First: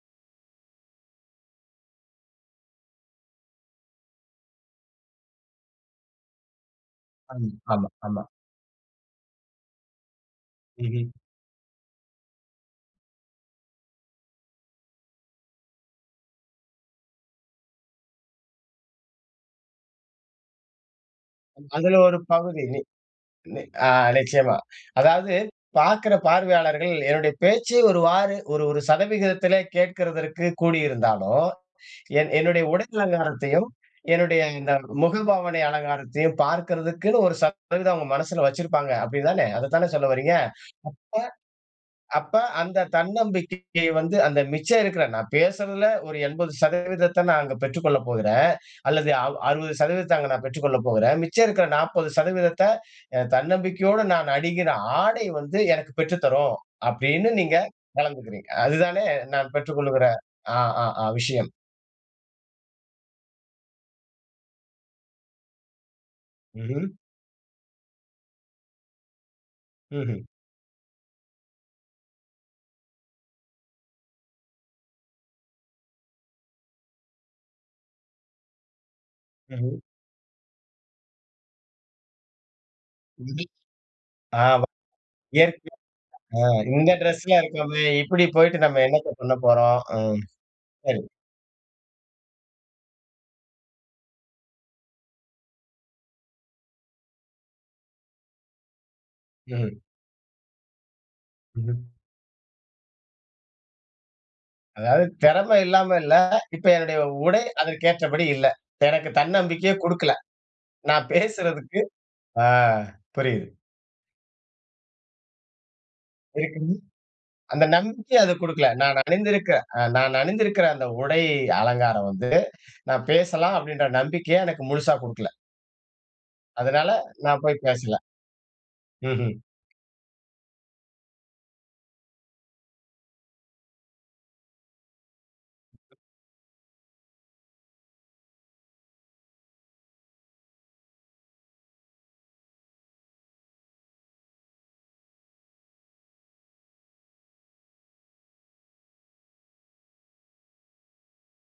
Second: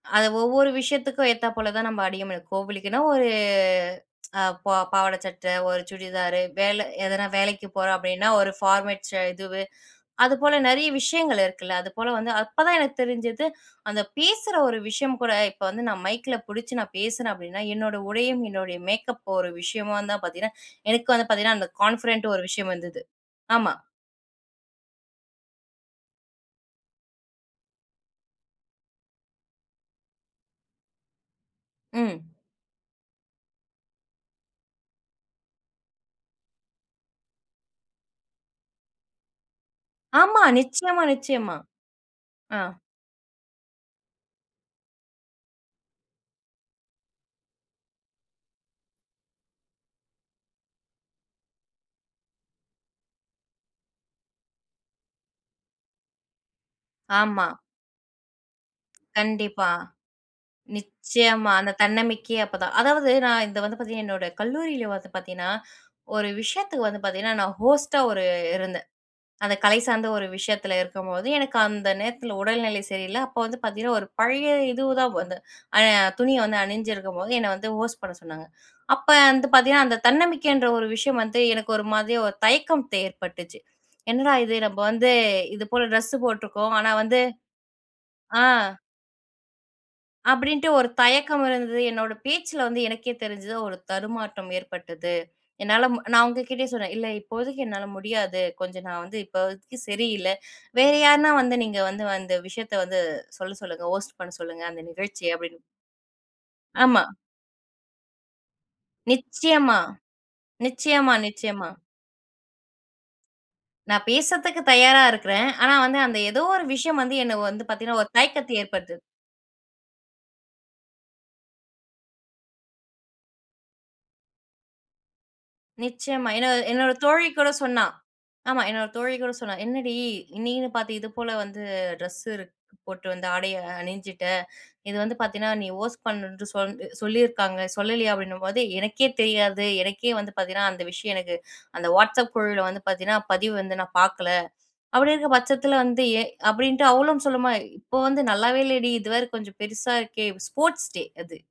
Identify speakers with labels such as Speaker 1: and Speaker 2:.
Speaker 1: அத ஒவ்வொரு விஷயத்துக்கும் ஏத்தாப் போல தான் நம்ம அணிய, கோவிலுக்குன்னா ஒரு அ ப பாவாடை சட்டை, ஒரு சுடிதார் வேலை எதனா
Speaker 2: அணி
Speaker 1: வேலைக்கு
Speaker 2: ஆமா,
Speaker 1: போறோம்
Speaker 2: ஆமா.
Speaker 1: அப்படின்னா ஒரு ஃபார்மல்ஸ் இது, அதுபோல நிறைய
Speaker 2: ம்ஹ்ம்.
Speaker 1: விஷயங்கள் இருக்குல்ல அது போல வந்து அப்போதான் எனக்கு தெரிஞ்சது, அந்த பேசுகிற ஒரு விஷயம் கூட, இப்போ வந்து நான் மைக்கில பிடிச்சு நான் பேசுறேன் அப்படின்னா என்னோட உடையும் என்னுடைய மேக்கப் ஒரு விஷயமா தான் பார்த்தீங்கன்னா எனக்கு வந்து பார்த்தீங்கன்னா அந்த
Speaker 2: அதில ஒரு
Speaker 1: கான்ஃபிடென்ட் ஒரு
Speaker 2: பகுதி.
Speaker 1: விஷயம்
Speaker 2: ஆ
Speaker 1: வந்தது.
Speaker 2: நி
Speaker 1: ஆமா.
Speaker 2: அ நிச்சயமா அதாவது பார்க்கற பார்வையாளர்கள் என்னுடைய பேச்சை ஒருவாறு ஒரு ஒரு சதவிகிதத்திலே கேட்கறதற்கு கூடியிருந்தாலும்.
Speaker 1: ம்.
Speaker 2: என் என்னுடைய உடல் அலங்காரத்தையும், என்னுடைய இந்த முகபாவனை அலங்காரத்தையும் பார்க்கறதுக்குன்னு ஒரு சதவீதம் அவங்க மனசில வச்சிருப்பாங்க. அப்படிதானே, அதை தானே சொல்ல வர்றீங்க.
Speaker 1: ஆமா.
Speaker 2: அப்ப
Speaker 1: நிச்சயமா, நிச்சயமா.
Speaker 2: அப்ப
Speaker 1: ஆ.
Speaker 2: அந்த தன்னம்பிக்கை வந்து அந்த மிச்சம் இருக்கிற, நான் பேசுறதுல ஒரு 80% நான் அங்க பெற்றுக் கொள்ளப் போகிறேன். அல்லது அ 60% அங்க நான் பெற்றுக் கொள்ளப் போகிறேன். மிச்சம் இருக்கிற 40% தன்னம்பிக்கையோடு நான் அணிகிற ஆடை வந்து எனக்கு பெற்றுத் தரும். அப்படின்னு
Speaker 1: ஆமா.
Speaker 2: நீங்க கலந்துக்கிறீங்க. அதுதானே நான்
Speaker 1: கண்டிப்பா.
Speaker 2: பெற்றுக் கொள்கிற ஆ ஆ ஆ விஷயம்.
Speaker 1: நிச்சயமா அந்த தன்னம்பிக்கையே அப்பதான் அதாவது நான் இது வந்து பார்த்தீங்கன்னா, என்னோட கல்லூரியில வந்து பார்த்தீங்கன்னா, ஒரு விஷயத்துக்கு
Speaker 2: ம்ஹ்ம்.
Speaker 1: வந்து பார்த்தீங்கன்னா நான் ஹோஸ்ட்டா ஒரு இருந்தேன். அந்த கலை சார்ந்த
Speaker 2: ம்ஹ்ம்.
Speaker 1: ஒரு விஷயத்தில இருக்கும்போது எனக்கு அந்த நேரத்தில உடல்நிலை சரியில்ல அப்போ வந்து பார்த்தீங்கன்னா, ஒரு பழைய இதுதான் வந்து அ துணி வந்து அணிஞ்சிருக்கும்போது என்னை வந்து ஹோஸ்ட் பண்ண சொன்னாங்க. அப்போ வந்து
Speaker 2: ம்ஹ்ம்.
Speaker 1: பார்த்திங்கன்னா, அந்த தன்னம்பிக்கைன்ற ஒரு விஷயம் வந்து எனக்கு ஒரு மாதிரி ஒரு தே தயக்கம்
Speaker 2: ம்.
Speaker 1: ஏற்பட்டுச்சு என்னடா
Speaker 2: ஆ
Speaker 1: இது நம்ம வந்து இது
Speaker 2: இயற்கை
Speaker 1: போல டிரெஸ்ஸு
Speaker 2: [unintelligible] "ஆ
Speaker 1: போட்ருக்கோம். ஆனா
Speaker 2: இந்த
Speaker 1: வந்து
Speaker 2: ட்ரெஸில இருக்கோமே இப்படி
Speaker 1: ஆ.
Speaker 2: போயிட்டு நம்ம என்னத்த பண்ண போறோம்?" அ
Speaker 1: அப்படின்னுட்டு ஒரு
Speaker 2: சரி.
Speaker 1: தயக்கம் இருந்தது. என்னோட பேச்சுல வந்து எனக்கே தெரிஞ்சது ஒரு தடுமாற்றம் ஏற்பட்டது. என்னால ம் நான் உங்ககிட்டயே சொன்னேன். "இல்ல இப்போதைக்கு என்னால முடியாது. கொஞ்சம் நா வந்து இப்ப
Speaker 2: ம்ஹ்ம்.
Speaker 1: சரியில்ல. வேற யாருனா வந்து நீங்க வந்து
Speaker 2: ம்.
Speaker 1: வந்து அந்த விஷயத்த வந்து சொல்ல சொல்லுங்க ஹோஸ்ட் பண்ண சொல்லுங்க அந்த
Speaker 2: அதாவது
Speaker 1: நிகழ்ச்சியை."
Speaker 2: திறமை
Speaker 1: அப்படின்னு
Speaker 2: இல்லாம இல்லை. இப்போ என்னுடைய
Speaker 1: ஆமா.
Speaker 2: உடை அதற்கு ஏற்றபடி இல்ல. எனக்கு தன்னம்பிக்கையே
Speaker 1: நிச்சயமா.
Speaker 2: குடுக்கல. நான்
Speaker 1: நிச்சயமா. நிச்சயமா.
Speaker 2: பேசுறதுக்கு ஆ புரியுது.
Speaker 1: நான் பேசுறதுக்கு தயாரா இருக்கறேன். ஆனா வந்து அந்த ஏதோ ஒரு விஷயம் வந்து
Speaker 2: [unintelligible]
Speaker 1: என்ன
Speaker 2: அந்த
Speaker 1: வந்து பாத்தீங்கன்னா ஒரு
Speaker 2: நம்பிக்கை அது
Speaker 1: தயக்கத்த
Speaker 2: குடுக்கல. நான்
Speaker 1: ஏற்படுத்துது.
Speaker 2: அணிந்திருக்கற அ நான் அணிந்திருக்கற அந்த உடையை அலங்காரம் வந்து நான் பேசலாம் அப்படின்ற நம்பிக்கைய எனக்கு முழுசா குடுக்கல.
Speaker 1: நிச்சயமா, என்னோட
Speaker 2: அதனால
Speaker 1: என்னோட தோழி
Speaker 2: நான்
Speaker 1: கூட
Speaker 2: போய்
Speaker 1: சொன்னா
Speaker 2: பேசல.
Speaker 1: ஆமா என்னோட தோழி கூட
Speaker 2: ம்ஹ்ம்.
Speaker 1: சொன்னா "என்னடி நீன்னு பார்த்து இது போல வந்து ட்ரெஸ்ஸு போட்டு வந்து ஆடையை அணிஞ்சிட்ட. இது வந்து பார்த்தீன்னா நீ ஹோஸ்ட் பண்ணுன்னு சொல் சொல்லியிருக்காங்க சொல்லலையா?" அப்படின்னும்போது "எனக்கே தெரியாது எனக்கே வந்து பார்த்தீங்கன்னா அந்த விஷயம் எனக்கு அந்த WhatsApp குழுவுல வந்து பார்த்தீங்கன்னா பதிவு வந்து நான் பார்க்கல." அப்படி இருக்கிற பட்சத்தில வந்து ஏன்? அப்படின்ட்டு அவ்வளும் சொல்லுமா இப்போ வந்து நல்லாவே இல்லடி இது வேற கொஞ்சம் பெருசா இருக்கே, ஸ்போர்ட்ஸ் டே அது.